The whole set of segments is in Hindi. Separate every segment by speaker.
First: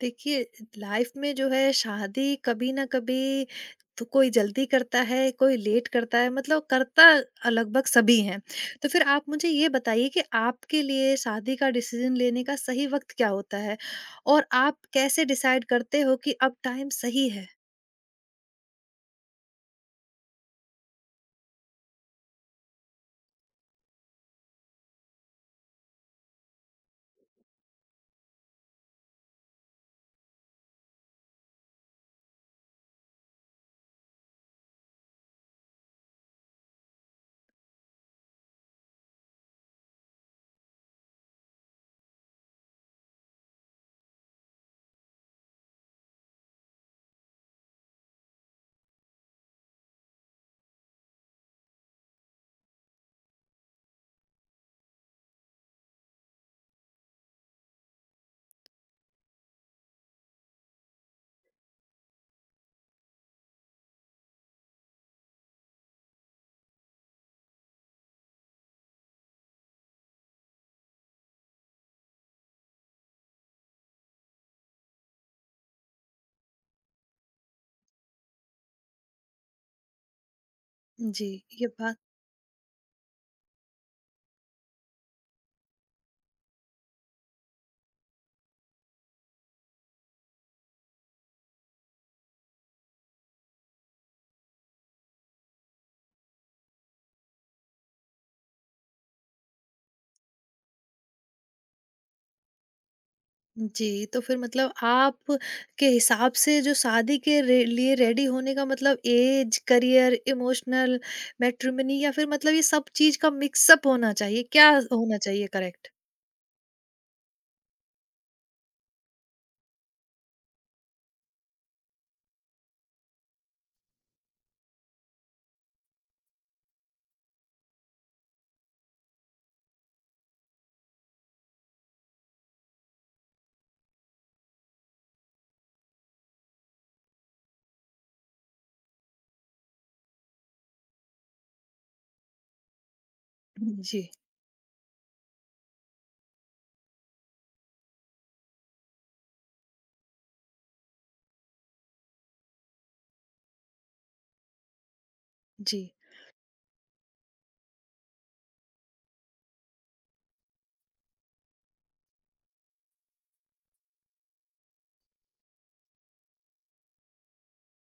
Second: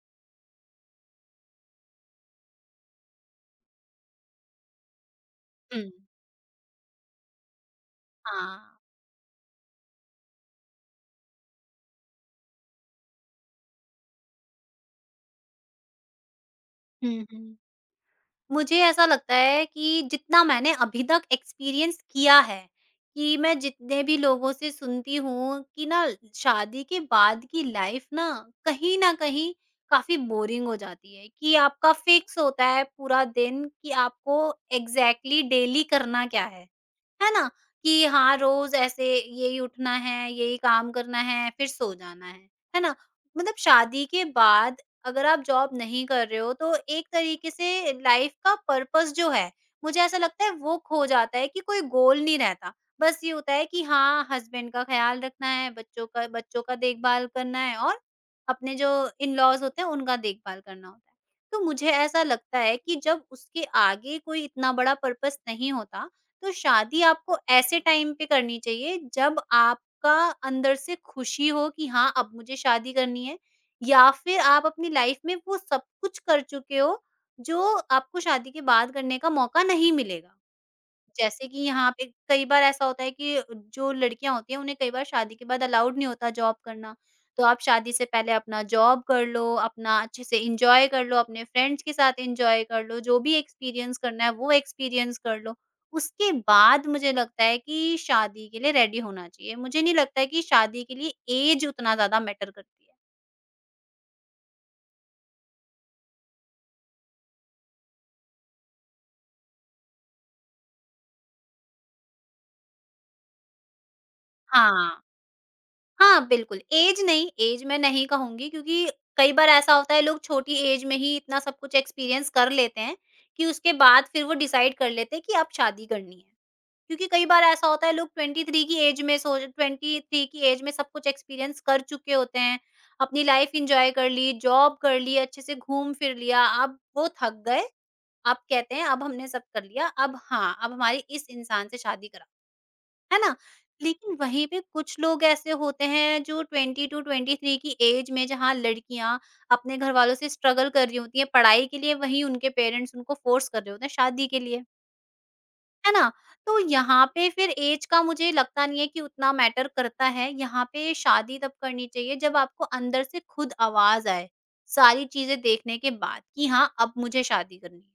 Speaker 1: देखिए, लाइफ में जो है शादी कभी न कभी तो कोई जल्दी करता है, कोई
Speaker 2: हुँ।
Speaker 1: लेट करता है, मतलब करता लगभग सभी हैं।
Speaker 2: हाँ।
Speaker 1: तो फिर आप मुझे ये बताइए कि आपके लिए शादी का डिसीज़न लेने का सही वक़्त क्या होता है? और आप कैसे डिसाइड करते हो कि अब टाइम
Speaker 2: हुँ,
Speaker 1: सही है?
Speaker 2: हुँ। मुझे ऐसा लगता है कि जितना मैंने अभी तक एक्सपीरियंस किया है, कि मैं जितने भी लोगों से सुनती हूँ कि ना शादी के बाद की लाइफ़ ना कहीं न कहीं काफ़ी बोरिंग हो जाती है, कि आपका फिक्स होता है पूरा दिन कि आपको एग्ज़ैक्टली डेली करना क्या है। है ना? कि हाँ, रोज़ ऐसे यही उठना है, यही काम करना है, फिर सो जाना है। है ना? मतलब शादी के बाद अगर आप जॉब नहीं कर रहे हो तो एक तरीके से लाइफ का पर्पस जो है, मुझे ऐसा लगता है वो खो जाता है कि कोई गोल नहीं रहता। बस ये होता है कि हाँ, हस्बैंड का ख़्याल रखना है, बच्चों का देखभाल करना है और अपने जो इन-लॉज़ होते हैं उनका देखभाल करना होता है। तो मुझे ऐसा लगता है कि जब उसके आगे कोई इतना बड़ा पर्पस नहीं होता, तो शादी आपको ऐसे टाइम पे करनी चाहिए जब आपका अंदर से खुशी हो कि हाँ अब मुझे शादी करनी है या फिर आप अपनी लाइफ में वो सब कुछ कर चुके हो जो आपको शादी के बाद करने का मौका नहीं मिलेगा।
Speaker 1: जी,
Speaker 2: जैसे कि
Speaker 1: ये
Speaker 2: यहाँ
Speaker 1: बात।
Speaker 2: पे कई बार ऐसा होता है कि जो लड़कियाँ होती हैं, उन्हें कई बार शादी के बाद अलाउड नहीं होता जॉब करना। तो आप शादी से पहले अपना जॉब कर लो, अपना अच्छे से एन्जॉय कर लो, अपने फ्रेंड्स के साथ एन्जॉय कर लो, जो भी एक्सपीरियंस करना है वो एक्सपीरियंस कर लो। उसके बाद मुझे लगता है कि शादी के लिए रेडी होना चाहिए। मुझे नहीं लगता है कि शादी के लिए ऐज उतना ज़्यादा मैटर करती है।
Speaker 1: जी, तो फिर मतलब आप के हिसाब से जो शादी के रे लिए रेडी होने का मतलब ऐज, करियर, इमोशनल, मैट्रिमनी या फिर मतलब ये सब चीज़ का मिक्सअप होना चाहिए, क्या
Speaker 2: हाँ।
Speaker 1: होना चाहिए, करेक्ट?
Speaker 2: हाँ, बिल्कुल, ऐज नहीं ऐज मैं नहीं कहूँगी क्योंकि कई बार ऐसा होता है लोग छोटी ऐज में ही इतना सब कुछ एक्सपीरियंस कर लेते हैं, कि उसके बाद फिर वो डिसाइड कर लेते हैं कि अब शादी करनी है। क्योंकि कई बार ऐसा होता है लोग 23 की ऐज में सब कुछ एक्सपीरियंस कर चुके होते हैं, अपनी लाइफ एन्जॉय कर ली, जॉब कर ली, अच्छे से घूम फिर लिया, अब वो थक गए, अब कहते हैं अब हमने सब कर लिया, अब हाँ, अब हमारी इस इंसान से शादी करा है ना?
Speaker 1: जी।
Speaker 2: लेकिन वहीं पे कुछ लोग ऐसे होते हैं जो 22-23 की एज में जहाँ लड़कियाँ अपने घरवालों से स्ट्रगल कर रही होती हैं पढ़ाई के लिए, वहीं उनके पेरेंट्स उनको फ़ोर्स कर रहे होते हैं शादी के लिए,
Speaker 1: जी।
Speaker 2: है ना? तो यहाँ पे फिर एज का मुझे लगता नहीं है कि उतना मैटर करता है, यहाँ पे शादी तब करनी चाहिए जब आपको अंदर से खुद आवाज़ आए, सारी चीज़ें देखने के बाद कि हाँ, अब मुझे शादी करनी है।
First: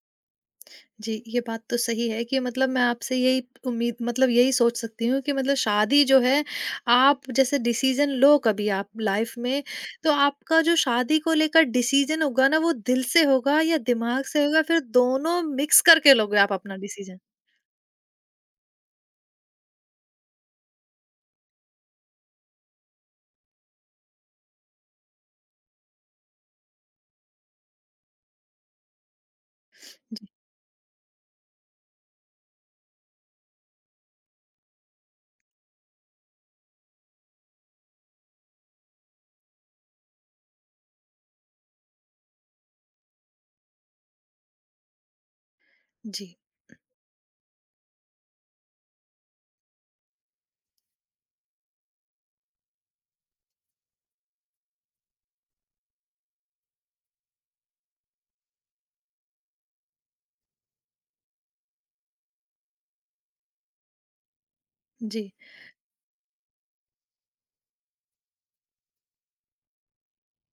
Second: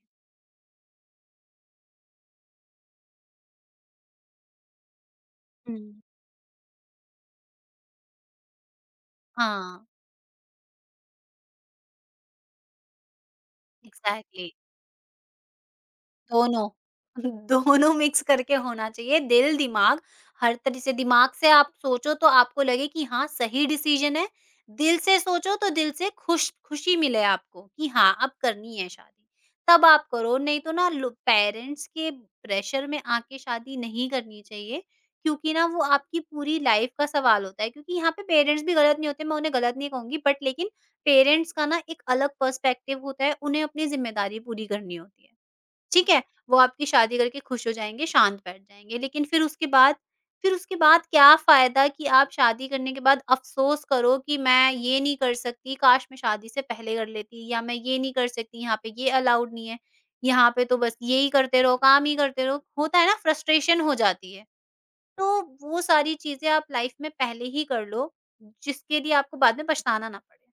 Speaker 1: जी, ये बात तो सही है कि मतलब मैं आपसे यही उम्मीद, मतलब यही सोच सकती हूँ कि मतलब
Speaker 2: हुँ।
Speaker 1: शादी जो है, आप जैसे डिसीज़न लो कभी आप लाइफ़ में,
Speaker 2: हाँ,
Speaker 1: तो आपका जो शादी को लेकर डिसीज़न होगा ना, वो दिल से होगा या दिमाग से
Speaker 2: एग्ज़ैक्टली।
Speaker 1: होगा, फिर दोनों मिक्स करके लोगे आप
Speaker 2: दोनों।
Speaker 1: अपना डिसीज़न।
Speaker 2: दोनों मिक्स करके होना चाहिए दिल, दिमाग। हर तरह से दिमाग से आप सोचो तो आपको लगे कि हाँ, सही डिसीज़न है। दिल से सोचो तो दिल से खुशी मिले आपको कि हाँ, अब करनी है शादी। तब आप
Speaker 1: जी।
Speaker 2: करो, नहीं तो ना लो। पेरेंट्स के प्रेशर में आके शादी नहीं करनी चाहिए क्योंकि ना वो आपकी पूरी लाइफ़ का सवाल होता है। क्योंकि यहाँ पे पेरेंट्स भी गलत नहीं होते, मैं उन्हें गलत नहीं कहूँगी बट लेकिन पेरेंट्स का ना एक अलग पर्सपेक्टिव होता है, उन्हें अपनी ज़िम्मेदारी पूरी करनी होती है। ठीक है?
Speaker 1: जी।
Speaker 2: वो आपकी शादी करके खुश हो जाएँगे, शांत बैठ जाएँगे। लेकिन फिर उसके बाद क्या फ़ायदा कि आप शादी करने के बाद अफ़सोस करो कि मैं ये नहीं कर सकती, काश मैं शादी से पहले कर लेती, या मैं ये नहीं कर सकती, यहाँ पे ये अलाउड नहीं है। यहाँ पे तो बस यही करते रहो, काम ही करते रहो। होता है ना, फ्रस्ट्रेशन हो जाती है।
Speaker 1: जी।
Speaker 2: तो वो सारी चीज़ें आप लाइफ़ में पहले ही कर लो, जिसके लिए आपको बाद में पछताना ना पड़े।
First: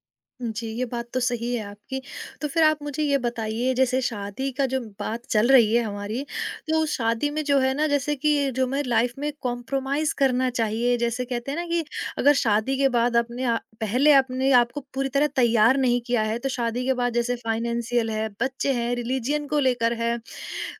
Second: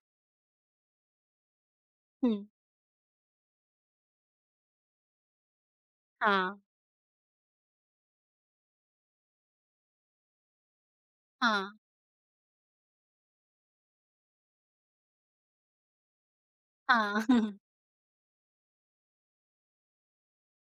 Speaker 1: जी, ये बात तो सही है आपकी।
Speaker 2: हुँ।
Speaker 1: तो फिर आप मुझे ये बताइए जैसे शादी का जो बात चल रही है हमारी,
Speaker 2: हाँ।
Speaker 1: तो उस शादी में जो है ना, जैसे कि जो हमें लाइफ़ में कॉम्प्रोमाइज़ करना चाहिए, जैसे कहते हैं ना
Speaker 2: हाँ,
Speaker 1: कि अगर शादी के बाद अपने आ पहले अपने आप को पूरी तरह तैयार नहीं किया है, तो शादी के बाद
Speaker 2: हाँ।
Speaker 1: जैसे फाइनेंशियल है, बच्चे हैं, रिलिजन को लेकर है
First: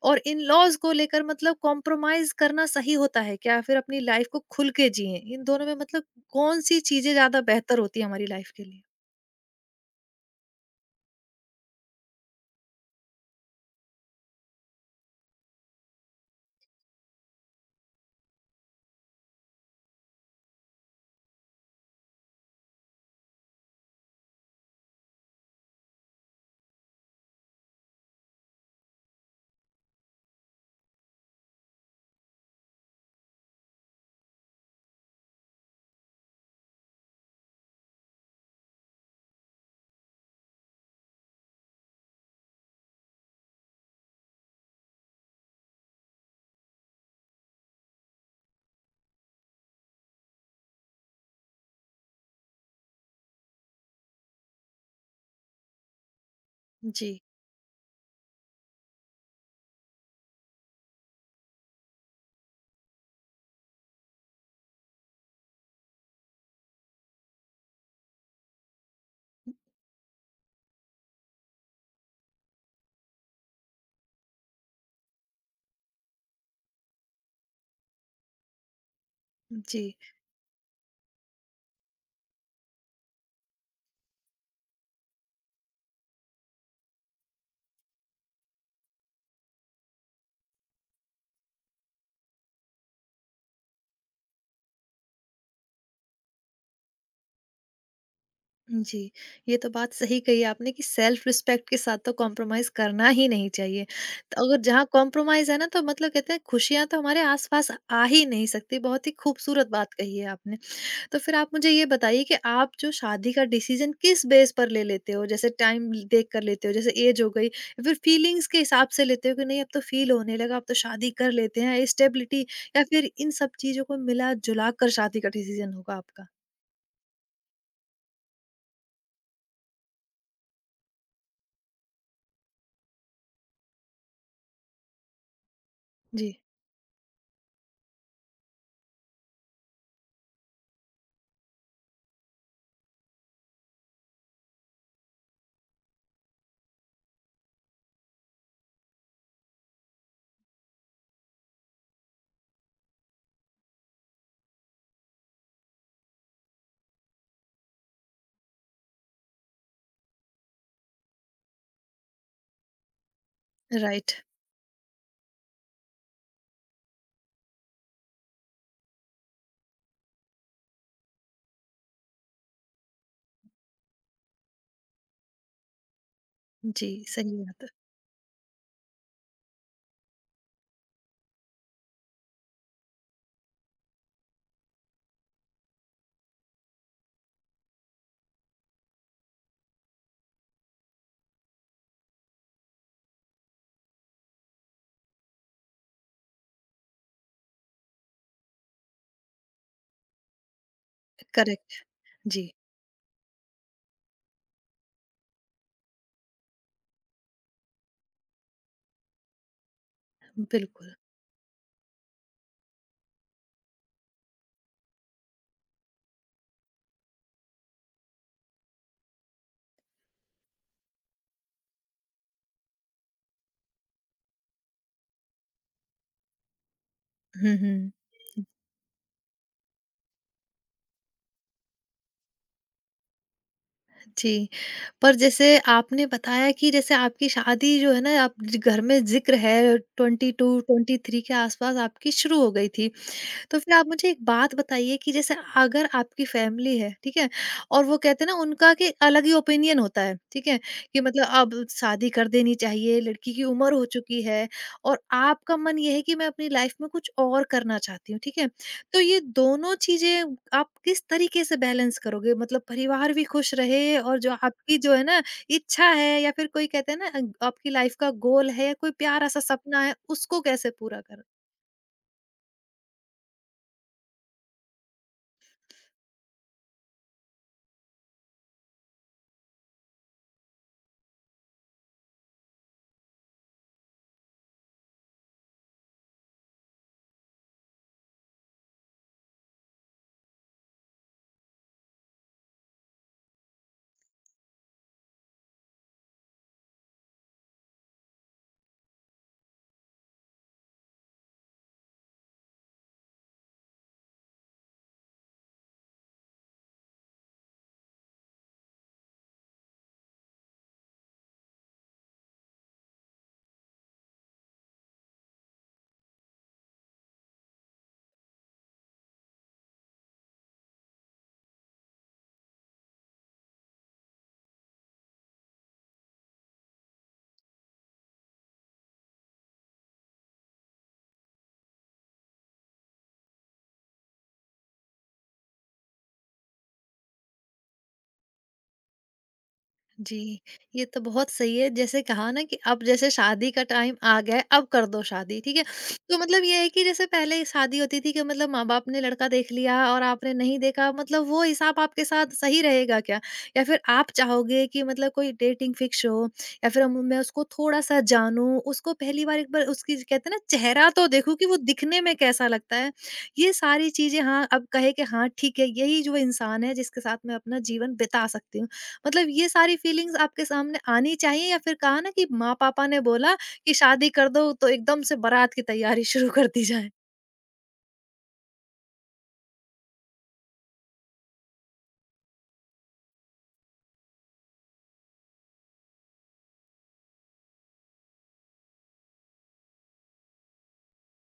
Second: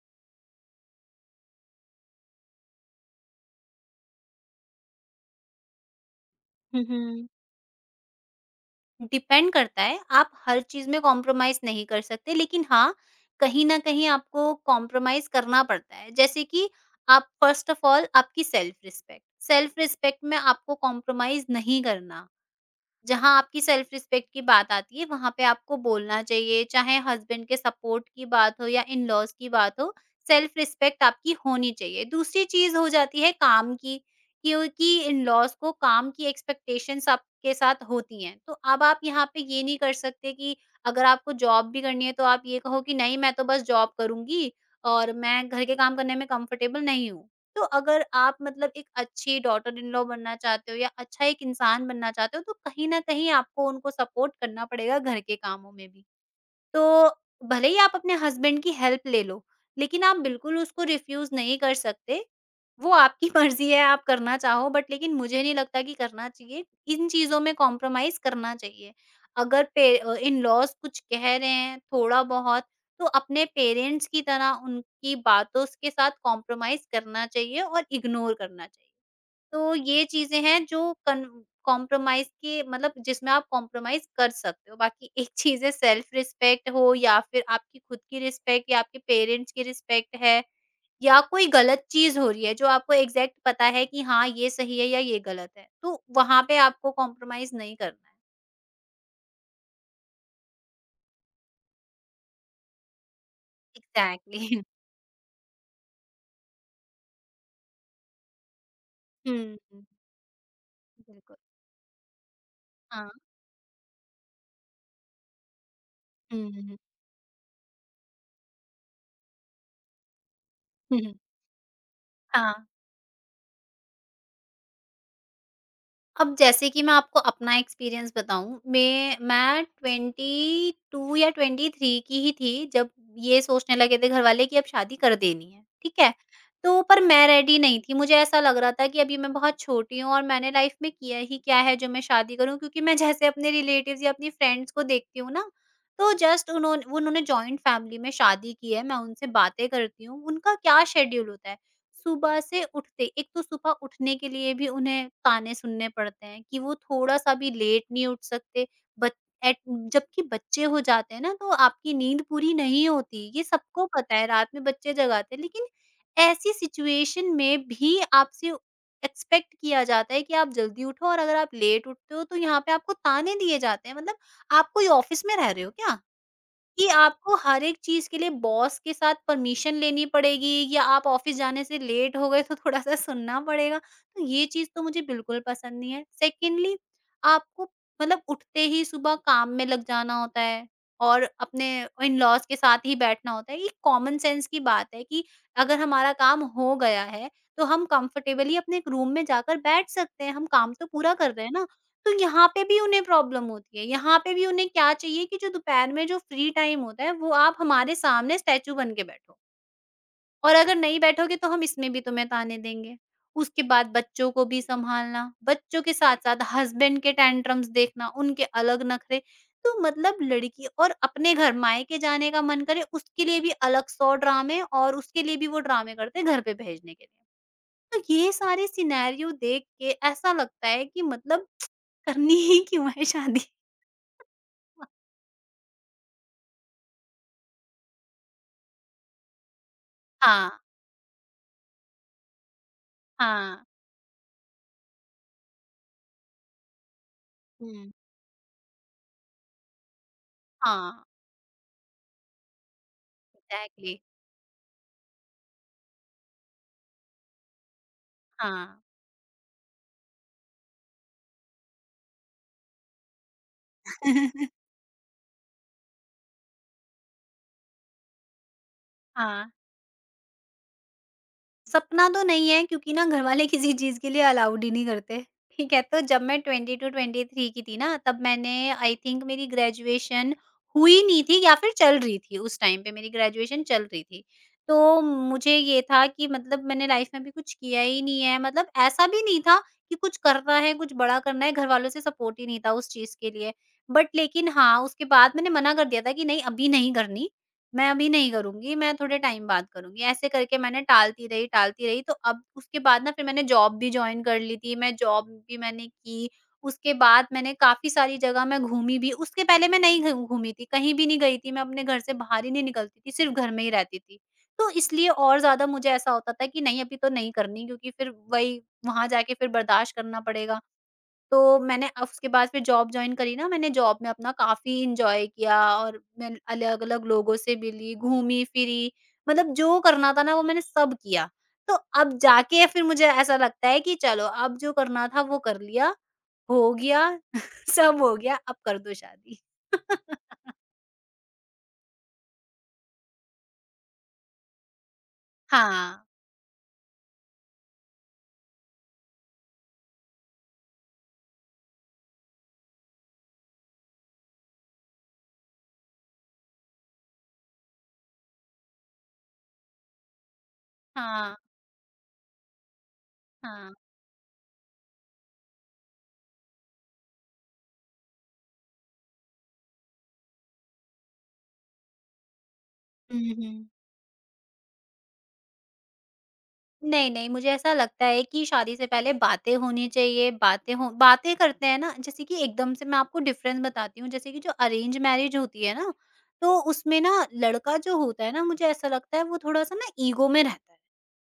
Speaker 1: और इन-लॉज़ को लेकर, मतलब कॉम्प्रोमाइज़ करना सही होता है क्या? फिर अपनी लाइफ़ को खुल के जिएँ। इन दोनों में मतलब कौन-सी
Speaker 2: हुँ,
Speaker 1: चीज़ें
Speaker 2: हुँ।
Speaker 1: ज़्यादा बेहतर होती है हमारी लाइफ़ के लिए?
Speaker 2: डिपेंड करता है, आप हर चीज़ में कॉम्प्रोमाइज़ नहीं कर सकते, लेकिन हाँ, कहीं न कहीं आपको कॉम्प्रोमाइज़ करना पड़ता है। जैसे कि आप फर्स्ट ऑफ ऑल आपकी सेल्फ रिस्पेक्ट में आपको कॉम्प्रोमाइज़ नहीं करना। जहाँ आपकी सेल्फ रिस्पेक्ट की बात आती है वहाँ पे आपको बोलना चाहिए, चाहे हस्बैंड के सपोर्ट की बात हो या इन-लॉज़ की बात हो, सेल्फ रिस्पेक्ट आपकी होनी चाहिए। दूसरी चीज़ हो जाती है काम की, क्योंकि इन-लॉज़ को काम की एक्सपेक्टेशंस आपके साथ होती हैं। तो अब आप यहाँ पे ये नहीं कर सकते कि अगर आपको जॉब भी करनी है तो आप ये कहो कि नहीं, मैं तो बस जॉब करूँगी और मैं घर के काम करने में कंफर्टेबल नहीं हूँ। तो अगर आप मतलब एक अच्छी डॉटर इन लॉ बनना चाहते हो, या अच्छा एक इंसान बनना चाहते हो, तो कहीं न कहीं आपको उनको सपोर्ट करना पड़ेगा घर के कामों में भी। तो
Speaker 1: जी।
Speaker 2: भले ही आप अपने हस्बैंड की हेल्प ले लो, लेकिन आप बिल्कुल उसको रिफ्यूज़ नहीं कर सकते। वो आपकी मर्ज़ी है, आप करना चाहो बट लेकिन मुझे नहीं लगता कि करना चाहिए। इन चीज़ों में कॉम्प्रोमाइज़ करना चाहिए। अगर इन-लॉज़ कुछ कह रहे हैं थोड़ा-बहुत, तो अपने पेरेंट्स की तरह उनकी बातों स के साथ कॉम्प्रोमाइज़ करना चाहिए और इग्नोर करना चाहिए। तो
Speaker 1: जी,
Speaker 2: ये चीज़ें हैं जो कन कॉम्प्रोमाइज़ के मतलब जिसमें आप कॉम्प्रोमाइज़ कर सकते हो। बाकी एक चीज़ है, सेल्फ रिस्पेक्ट हो या फिर आपकी खुद की रिस्पेक्ट या आपके पेरेंट्स की रिस्पेक्ट है, या कोई गलत चीज़ हो रही है जो आपको एग्ज़ैक्ट पता है कि हाँ, ये सही है या ये गलत है। तो वहाँ पे आपको कॉम्प्रोमाइज़ नहीं करना है।
Speaker 1: जी। ये तो बात सही कही आपने कि सेल्फ रिस्पेक्ट के साथ तो कॉम्प्रोमाइज़ करना ही नहीं चाहिए। तो अगर
Speaker 2: एग्ज़ैक्टली।
Speaker 1: जहाँ कॉम्प्रोमाइज़ है ना, तो मतलब कहते हैं खुशियाँ तो हमारे आस-पास आ ही नहीं सकती, बहुत ही
Speaker 2: हुँ,
Speaker 1: खूबसूरत
Speaker 2: हुँ,
Speaker 1: बात कही है आपने। तो फिर
Speaker 2: बिल्कुल।
Speaker 1: आप मुझे ये बताइए कि आप जो
Speaker 2: हाँ।
Speaker 1: शादी का डिसीज़न किस बेस पर ले लेते हो? जैसे टाइम देख
Speaker 2: हुँ,
Speaker 1: कर
Speaker 2: हुँ,
Speaker 1: लेते हो,
Speaker 2: हुँ।
Speaker 1: जैसे ऐज हो गई, या फिर फीलिंग्स के हिसाब से लेते हो कि नहीं अब तो फ़ील होने लगा, अब तो
Speaker 2: हुँ,
Speaker 1: शादी
Speaker 2: हुँ।
Speaker 1: कर लेते हैं, स्टेबिलिटी,
Speaker 2: हाँ।
Speaker 1: या फिर इन सब चीज़ों को मिला-जुला कर शादी का डिसीज़न होगा आपका?
Speaker 2: अब जैसे कि मैं आपको अपना एक्सपीरियंस बताऊँ, मैं 22 या 23 की ही थी जब ये सोचने लगे थे घरवाले कि अब शादी कर देनी है, ठीक है?
Speaker 1: जी,
Speaker 2: तो पर मैं रेडी नहीं थी, मुझे ऐसा लग रहा था कि अभी मैं बहुत छोटी हूँ और मैंने लाइफ में किया ही क्या है जो मैं शादी करूँ? क्योंकि मैं जैसे अपने रिलेटिव्स या अपनी फ्रेंड्स को देखती हूँ ना, तो जस्ट उन्होंने उन्होंने जॉइंट फैमिली में शादी की है, मैं उनसे बातें करती हूँ, उनका क्या शेड्यूल होता है? सुबह से उठते, एक तो सुबह उठने के लिए भी उन्हें ताने सुनने पड़ते हैं कि वो थोड़ा-सा भी लेट नहीं उठ सकते। बच एट जबकि बच्चे हो जाते हैं ना तो आपकी नींद पूरी नहीं होती, ये सबको
Speaker 1: राइट।
Speaker 2: पता है, रात में बच्चे जगाते हैं। लेकिन ऐसी सिचुएशन में भी आपसे एक्सपेक्ट किया जाता है कि आप जल्दी उठो, और अगर आप लेट उठते हो तो यहाँ पे आपको ताने दिए जाते हैं। मतलब आप कोई ऑफ़िस में रह रहे हो क्या? कि
Speaker 1: जी,
Speaker 2: आपको
Speaker 1: सही
Speaker 2: हर
Speaker 1: बात है।
Speaker 2: एक चीज़ के लिए बॉस के साथ परमिशन लेनी पड़ेगी, या आप ऑफिस जाने से लेट हो गए तो थोड़ा-सा सुनना पड़ेगा। तो ये चीज़ तो मुझे बिल्कुल पसंद नहीं है। सेकंडली, आपको मतलब उठते ही सुबह काम में लग जाना होता है और अपने इन-लॉज़ के साथ ही बैठना होता है। ये कॉमन सेंस की बात है कि अगर हमारा काम हो गया है, तो हम कंफर्टेबली अपने एक रूम में जाकर बैठ सकते हैं, हम काम तो पूरा कर रहे हैं ना।
Speaker 1: करेक्ट।
Speaker 2: तो यहाँ
Speaker 1: जी,
Speaker 2: पे भी उन्हें प्रॉब्लम होती है। यहाँ पे भी उन्हें क्या चाहिए कि जो दोपहर में जो फ्री टाइम होता है, वो आप हमारे सामने स्टैच्यू बन के बैठो, और अगर
Speaker 1: बिल्कुल।
Speaker 2: नहीं बैठोगे तो हम इसमें भी तुम्हें ताने देंगे। उसके बाद बच्चों को भी सँभालना, बच्चों के साथ-साथ हस्बैंड के टेंट्रम्स देखना, उनके अलग नखरे। तो मतलब लड़की और अपने घर मायके जाने का मन करे, उसके लिए भी अलग 100 ड्रामे, और उसके लिए भी वो ड्रामे करते हैं घर पे भेजने के लिए।
Speaker 1: हुँ, हुँ।
Speaker 2: तो ये सारे सिनेरियो देख के ऐसा लगता है कि मतलब करनी ही क्यों है शादी?
Speaker 1: जी। पर जैसे आपने बताया कि जैसे आपकी शादी जो है ना, आप ज घर में ज़िक्र है
Speaker 2: हाँ,
Speaker 1: 22-23 के आस-पास आपकी शुरू हो गई थी। तो
Speaker 2: हाँ।
Speaker 1: फिर आप मुझे एक बात बताइए कि जैसे अगर आपकी फैमिली है, ठीक है? और
Speaker 2: हुँ।
Speaker 1: वो कहते हैं ना, उनका कि अलग ही ओपिनियन होता है, ठीक है?
Speaker 2: हाँ,
Speaker 1: कि मतलब अब शादी कर देनी चाहिए, लड़की की उम्र हो
Speaker 2: एग्ज़ैक्टली।
Speaker 1: चुकी है, और आपका मन ये है कि मैं अपनी लाइफ में कुछ और करना चाहती हूँ, ठीक है?
Speaker 2: हाँ।
Speaker 1: तो ये दोनों चीज़ें आप किस तरीके से बैलेंस करोगे? मतलब परिवार भी खुश रहे और जो आपकी जो है ना, इच्छा है या फिर कोई कहते हैं ना, आपकी लाइफ का गोल है या कोई प्यारा-सा
Speaker 2: हाँ,
Speaker 1: सपना है, उसको कैसे पूरा करोगे?
Speaker 2: सपना तो नहीं है क्योंकि ना घरवाले किसी चीज़ के लिए अलाउड ही नहीं करते, ठीक है? तो जब मैं 22-23 की थी ना तब मैंने आई थिंक मेरी ग्रेजुएशन हुई नहीं थी या फिर चल रही थी। उस टाइम पे मेरी ग्रेजुएशन चल रही थी। तो मुझे ये था कि मतलब मैंने लाइफ़ में भी कुछ किया ही नहीं है, मतलब ऐसा भी नहीं था कि कुछ करना है, कुछ बड़ा करना है, घरवालों से सपोर्ट ही नहीं था उस चीज़ के लिए। बट लेकिन हाँ, उसके बाद मैंने मना कर दिया था कि नहीं अभी नहीं करनी, मैं अभी नहीं करूँगी, मैं थोड़े टाइम बाद करूँगी। ऐसे करके मैंने टालती रही। तो अब उसके बाद ना फिर मैंने जॉब भी जॉइन कर ली थी, मैं जॉब भी मैंने की। उसके बाद मैंने काफ़ी सारी जगह मैं घूमी भी, उसके पहले मैं नहीं घ घूमी थी, कहीं भी नहीं गई थी, मैं अपने घर से बाहर ही नहीं निकलती थी, सिर्फ़ घर में ही रहती थी। तो इसलिए और ज़्यादा मुझे ऐसा होता था कि नहीं अभी तो नहीं करनी, क्योंकि फिर वही वहाँ जाके फिर बर्दाश्त करना पड़ेगा। तो मैंने अब उसके बाद फिर जॉब जॉइन करी ना, मैंने जॉब में अपना काफ़ी एन्जॉय किया और मैं अलग-अलग लोगों से मिली, घूमी-फिरी, मतलब जो करना था ना वो मैंने सब किया। तो अब जाके फिर मुझे ऐसा लगता है कि चलो अब जो करना था वो कर लिया, हो गया, सब हो गया, अब कर दो शादी।
Speaker 1: जी, ये तो बहुत सही है। जैसे कहा ना कि अब जैसे शादी का टाइम आ गया है, अब कर दो शादी, ठीक है?
Speaker 2: हाँ,
Speaker 1: तो मतलब ये है कि जैसे पहले शादी होती थी कि मतलब माँ-बाप ने लड़का देख लिया और आपने नहीं देखा, मतलब वो हिसाब आपके साथ सही रहेगा क्या? या फिर आप चाहोगे कि मतलब कोई डेटिंग फिक्स हो, या फिर हम मैं उसको थोड़ा-सा जानूँ, उसको पहली बार, एक बार उसकी, कहते हैं ना, चेहरा तो
Speaker 2: हाँ,
Speaker 1: देखूँ कि वो दिखने में कैसा लगता है। ये
Speaker 2: हाँ।
Speaker 1: सारी चीज़ें, हाँ, अब कहे कि हाँ, ठीक है, यही जो इंसान है जिसके साथ मैं अपना जीवन बिता सकती हूँ। मतलब ये सारी फीलिंग्स आपके सामने आनी चाहिए, या फिर कहा ना कि माँ-पापा ने
Speaker 2: हुँ,
Speaker 1: बोला
Speaker 2: हुँ।
Speaker 1: कि शादी कर दो, तो एकदम से बारात की तैयारी शुरू कर दी जाए?
Speaker 2: नहीं, नहीं, मुझे ऐसा लगता है कि शादी से पहले बातें होनी चाहिए, बातें करते हैं ना। जैसे कि एकदम से मैं आपको डिफ़रेंस बताती हूँ, जैसे कि जो अरेंज मैरिज होती है ना, तो उसमें ना लड़का जो होता है ना, मुझे ऐसा लगता है वो थोड़ा-सा ना ईगो में रहता है।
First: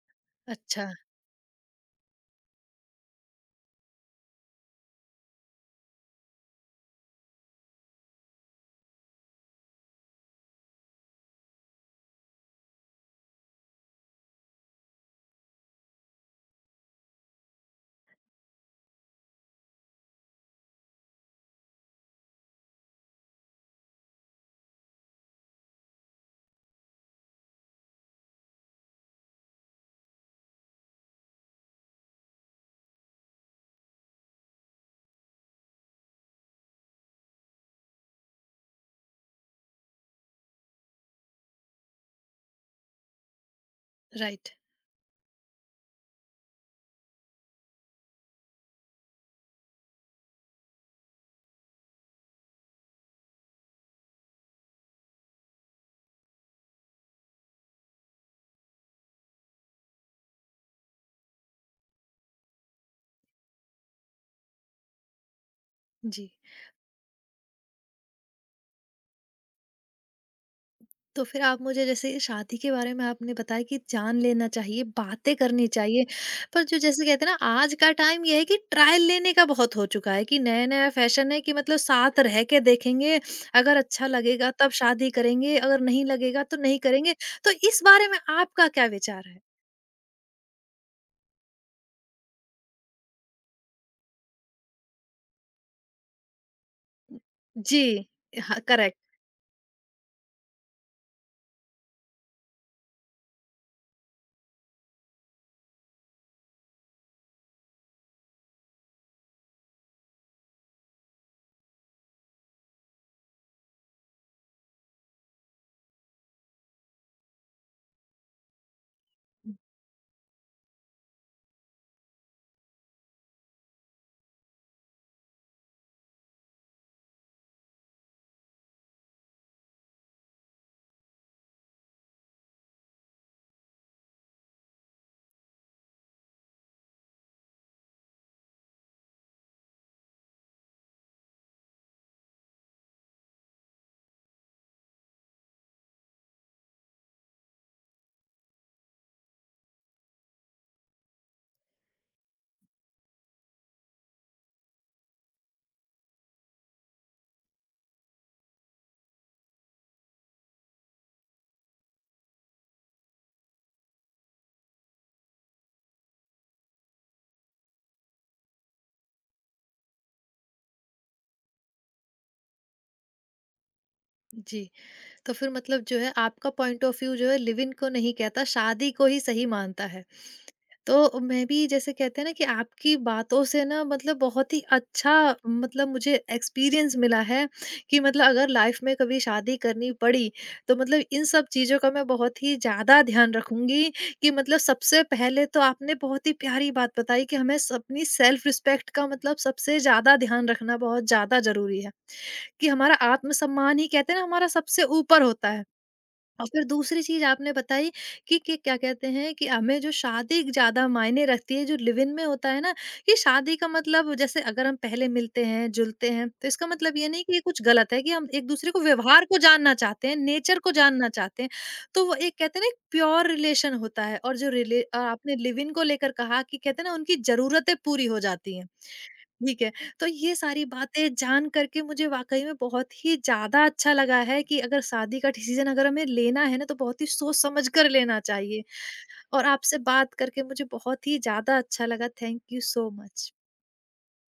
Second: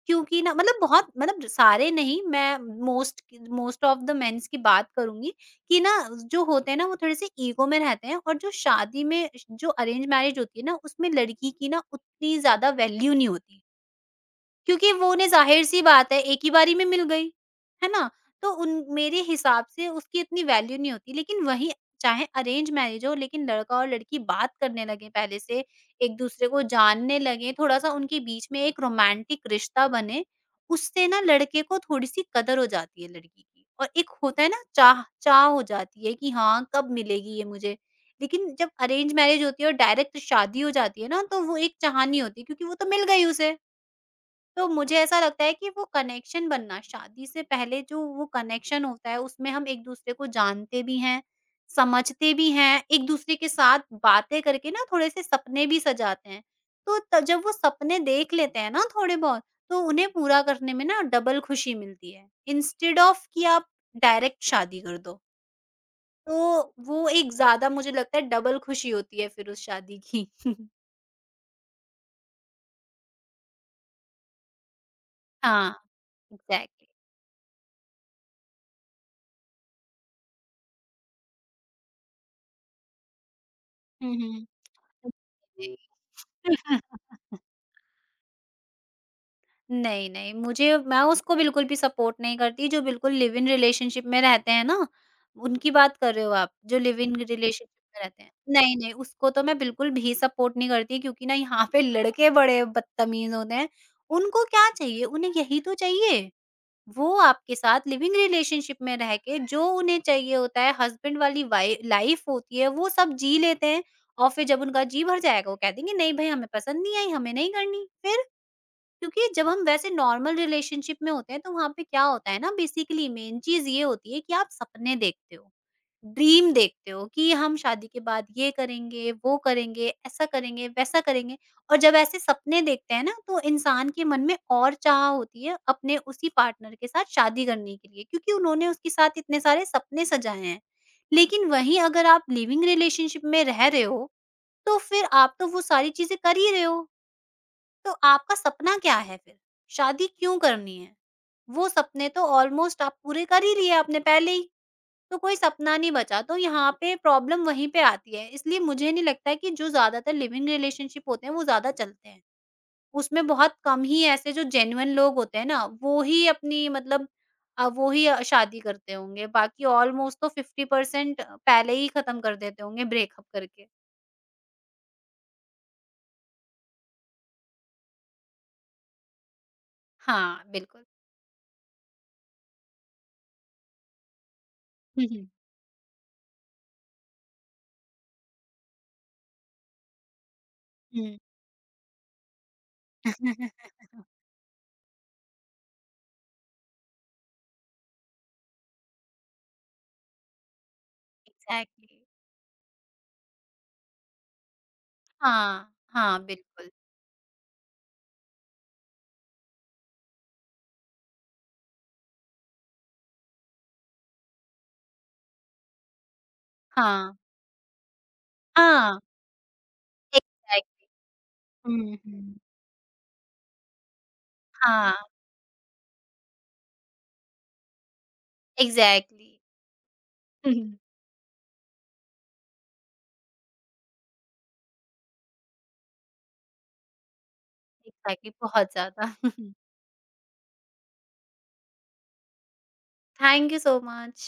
Speaker 2: क्योंकि ना मतलब
Speaker 1: अच्छा,
Speaker 2: बहुत मतलब सारे नहीं, मैं most most of the men's की बात करूँगी कि ना जो होते हैं ना, वो थोड़े-से ईगो में रहते हैं। और जो शादी में श जो अरेंज मैरिज होती है ना, उसमें लड़की की ना उतनी ज़्यादा वैल्यू नहीं होती है। क्योंकि वो उन्हें ज़ाहिर-सी बात है एक ही बारी में मिल गई, है ना? तो उन मेरे हिसाब से उसकी इतनी वैल्यू नहीं होती, लेकिन वहीं चाहे अरेंज मैरिज हो, लेकिन लड़का और लड़की बात करने लगे पहले से, एक-दूसरे को जानने लगे, थोड़ा-सा उनके बीच में एक रोमांटिक रिश्ता बने, उससे ना लड़के को थोड़ी-सी कदर हो जाती है लड़की की और एक होता है ना चाह चाह हो जाती है कि हाँ, कब मिलेगी ये मुझे? लेकिन जब अरेंज मैरिज होती है और डायरेक्ट शादी हो जाती है ना, तो वो एक चाह नहीं होती क्योंकि वो तो मिल गई उसे।
Speaker 1: राइट,
Speaker 2: तो मुझे ऐसा लगता है कि वो कनेक्शन बनना शादी से पहले, जो वो कनेक्शन होता है उसमें हम एक दूसरे को जानते भी हैं, समझते भी हैं, एक दूसरे के साथ बातें करके ना थोड़े से सपने भी सजाते हैं। तो त जब वो सपने देख लेते हैं ना थोड़े बहुत, तो उन्हें पूरा करने में ना डबल खुशी मिलती है। इंस्टेड ऑफ कि आप डायरेक्ट शादी कर दो।
Speaker 1: जी।
Speaker 2: तो वो एक ज़्यादा मुझे लगता है डबल खुशी होती है फिर उस शादी की।
Speaker 1: तो फिर आप मुझे जैसे शादी के बारे में आपने बताया कि जान लेना चाहिए, बातें करनी
Speaker 2: हाँ,
Speaker 1: चाहिए, पर जो,
Speaker 2: एग्ज़ैक्टली।
Speaker 1: जैसे कहते हैं ना, आज का टाइम ये है कि ट्रायल लेने का बहुत हो चुका है कि नया-नया फैशन है कि मतलब साथ रह के देखेंगे, अगर अच्छा
Speaker 2: हुँ, हुँ।
Speaker 1: लगेगा तब शादी करेंगे,
Speaker 2: जी।
Speaker 1: अगर नहीं लगेगा तो नहीं करेंगे। तो इस बारे में आपका क्या विचार है?
Speaker 2: नहीं, नहीं, मुझे मैं उसको बिल्कुल भी सपोर्ट नहीं करती जो बिल्कुल लिव इन रिलेशनशिप में रहते हैं ना, उनकी बात कर रहे हो आप, जो लिव इन रिलेशनशिप में
Speaker 1: जी,
Speaker 2: रहते हैं।
Speaker 1: हाँ,
Speaker 2: नहीं, नहीं,
Speaker 1: करेक्ट।
Speaker 2: उसको तो मैं बिल्कुल भी सपोर्ट नहीं करती क्योंकि ना यहाँ पे लड़के बड़े बदतमीज़ होते हैं। उनको क्या चाहिए? उन्हें यही तो चाहिए। वो आपके साथ लिव इन रिलेशनशिप में रह के जो उन्हें चाहिए होता है, हस्बैंड वाली वाइ लाइफ़ होती है वो सब जी लेते हैं, और फिर जब उनका जी भर जाएगा वो कह देंगे नहीं भई हमें पसंद नहीं आई, हमें नहीं करनी। फिर? क्योंकि जब हम वैसे नॉर्मल रिलेशनशिप में होते हैं, तो वहाँ पे क्या होता है ना, बेसिकली मेन चीज ये होती है कि आप सपने देखते हो, ड्रीम देखते हो कि हम शादी के बाद ये करेंगे वो करेंगे ऐसा करेंगे वैसा करेंगे, और जब ऐसे सपने देखते हैं ना तो इंसान के मन में और चाह होती है अपने उसी पार्टनर के साथ शादी करने के लिए, क्योंकि उन्होंने उसके साथ इतने सारे सपने सजाए हैं। लेकिन वहीं अगर आप लिविंग रिलेशनशिप में रह रहे हो, तो फिर आप तो वो सारी चीजें कर ही रहे हो, तो आपका सपना क्या है फिर? शादी क्यों करनी है? वो सपने तो ऑलमोस्ट आप पूरे कर ही लिए आपने पहले ही, तो कोई सपना नहीं बचा। तो यहाँ पे प्रॉब्लम वहीं पे आती है, इसलिए मुझे नहीं लगता है कि जो ज़्यादातर लिव इन रिलेशनशिप होते हैं, वो ज़्यादा चलते हैं। उसमें बहुत कम ही ऐसे जो जेन्युइन लोग होते हैं ना, वो ही अपनी मतलब वो ही शादी करते होंगे। बाकी ऑलमोस्ट तो 50% पहले ही खत्म कर देते होंगे ब्रेकअप करके।
Speaker 1: जी, तो फिर मतलब जो है आपका पॉइंट ऑफ व्यू, जो है, लिव इन को नहीं कहता, शादी को ही सही मानता है।
Speaker 2: हाँ, बिल्कुल।
Speaker 1: तो मैं भी, जैसे कहते हैं ना कि आपकी बातों से ना, मतलब बहुत ही
Speaker 2: हुँ,
Speaker 1: अच्छा,
Speaker 2: हुँ।
Speaker 1: मतलब मुझे एक्सपीरियंस मिला है कि मतलब अगर लाइफ में कभी शादी करनी पड़ी, तो मतलब
Speaker 2: हुँ।
Speaker 1: इन सब चीज़ों का मैं बहुत ही ज़्यादा ध्यान रखूंगी कि मतलब सबसे पहले तो आपने बहुत ही प्यारी बात बताई कि हमें अपनी सेल्फ रिस्पेक्ट का, मतलब सबसे ज़्यादा ध्यान रखना बहुत ज़्यादा ज़रूरी है
Speaker 2: एग्ज़ैक्टली।
Speaker 1: कि हमारा आत्मसम्मान ही, कहते हैं ना, हमारा सबसे ऊपर होता है।
Speaker 2: हाँ, हाँ,
Speaker 1: और फिर
Speaker 2: बिल्कुल।
Speaker 1: दूसरी चीज़ आपने बताई कि क्या कहते हैं कि हमें जो शादी ज़्यादा मायने रखती है, जो लिव इन में होता है ना, कि शादी का मतलब, जैसे अगर हम पहले मिलते हैं, जुलते हैं, तो इसका मतलब ये
Speaker 2: हाँ,
Speaker 1: नहीं कि ये कुछ गलत है कि हम एक-दूसरे को,
Speaker 2: हाँ,
Speaker 1: व्यवहार को जानना चाहते हैं, नेचर को
Speaker 2: एग्ज़ैक्टली।
Speaker 1: जानना चाहते हैं।
Speaker 2: हुँ,
Speaker 1: तो वो एक,
Speaker 2: हुँ।
Speaker 1: कहते हैं ना, एक प्योर रिलेशन होता है। और जो
Speaker 2: हाँ,
Speaker 1: आपने लिव इन को लेकर कहा कि कहते हैं ना, उनकी ज़रूरतें पूरी हो जाती हैं।
Speaker 2: एग्ज़ैक्टली।
Speaker 1: ठीक है। तो ये सारी बातें जान करके मुझे वाक़ई में बहुत ही ज़्यादा अच्छा लगा है कि अगर शादी का डिसीज़न अगर हमें लेना है ना, तो बहुत ही सोच-समझ कर लेना
Speaker 2: एग्ज़ैक्टली,
Speaker 1: चाहिए।
Speaker 2: बहुत ज़्यादा।
Speaker 1: और आपसे बात करके मुझे बहुत ही ज़्यादा अच्छा लगा। Thank you so much.
Speaker 2: Thank you so much.